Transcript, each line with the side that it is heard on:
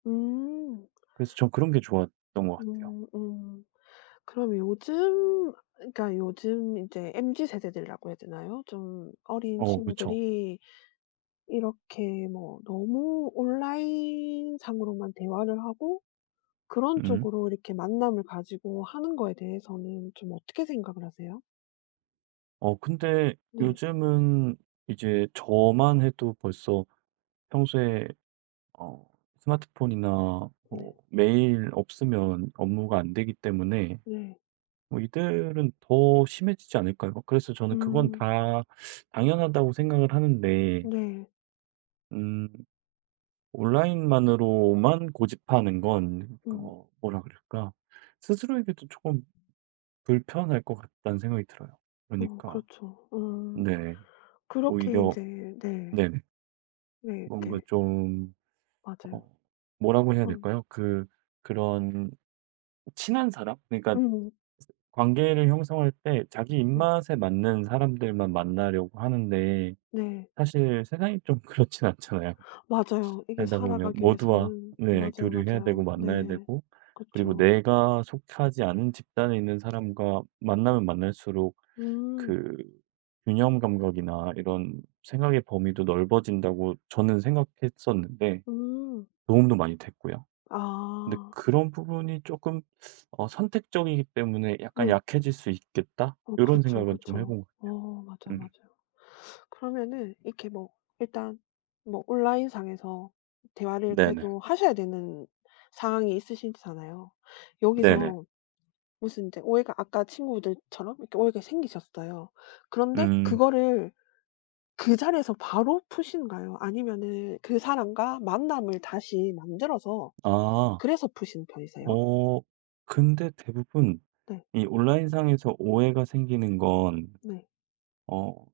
left: 음.
right: 그래서 저는 그런 게 좋았던 것 같아요.
left: 음 음. 그럼 요즘 그러니까 요즘 인제 MZ세대들이라고 해야 되나요? 좀 어린
right: 어 그쵸.
left: 친구들이 이렇게 뭐 너무 온라인상으로만 대화를 하고 그런
right: 음.
left: 쪽으로 이렇게 만남을 가지고 하는 거에 대해서는 좀 어떻게 생각을 하세요?
right: 어 근데
left: 네.
right: 요즘은 이제 저만 해도 벌써 평소에 어 스마트폰이나 뭐
left: 네.
right: 메일 없으면 업무가 안 되기 때문에
left: 네.
right: 뭐 이들은 더 심해지지 않을까요? 그래서 저는 그건
left: 음.
right: 다 당연하다고 생각을 하는데
left: 네.
right: 음 온라인만으로만 고집하는 건
left: 음.
right: 어 뭐라 그럴까 스스로에게도 쪼끔 불편할 것 같다는 생각이 들어요
left: 어
right: 그러니까.
left: 그렇죠. 어
right: 네
left: 그렇게
right: 오히려
left: 인제 네.
right: 네네.
left: 네.
right: 뭔가
left: 네.
right: 좀 어
left: 맞아요.
right: 뭐라고 해야
left: 어.
right: 될까요 그 그런 친한 사람? 그러니까
left: 음.
right: 관계를 형성할 때 자기
left: 네.
right: 입맛에 맞는 사람들만 만나려고 하는데
left: 네.
right: 사실 세상이 좀 그렇진 않잖아요.
left: 맞아요. 이게
right: 살다 보면
left: 살아가기
right: 모두와
left: 위해서는
right: 네
left: 맞아요,
right: 교류를 해야 되고
left: 맞아요.
right: 만나야
left: 네.
right: 되고 그리고
left: 그쵸.
right: 내가 속하지 않은 집단에 있는 사람과 만나면 만날수록
left: 음.
right: 그 균형 감각이나 이런 생각의 범위도 넓어진다고 저는 생각했었는데
left: 음.
right: 도움도 많이 됐고요. 근데
left: 아.
right: 그런 부분이 쪼끔 어 선택적이기 때문에 '약간
left: 네.
right: 약해질 수 있겠다.'
left: 어
right: 이런
left: 그렇죠,
right: 생각은 좀 해
left: 그렇죠.
right: 본 것
left: 어 맞아요,
right: 같아요. 음.
left: 맞아요. 그러면은 이렇게 뭐 일단 뭐 온라인상에서 대화를
right: 네네.
left: 그래도 하셔야 되는 상황이 있으시잖아요.
right: 네네.
left: 여기서 무슨 인제 오해가 아까 친구들처럼 이렇게 오해가 생기셨어요. 그런데
right: 음.
left: 그거를 그 자리에서 바로 푸시는가요 아니면은 그 사람과 만남을 다시 만들어서
right: 아.
left: 그래서 푸시는 편이세요?
right: 어 근데 대부분
left: 네.
right: 이 온라인상에서 오해가 생기는 건
left: 네.
right: 어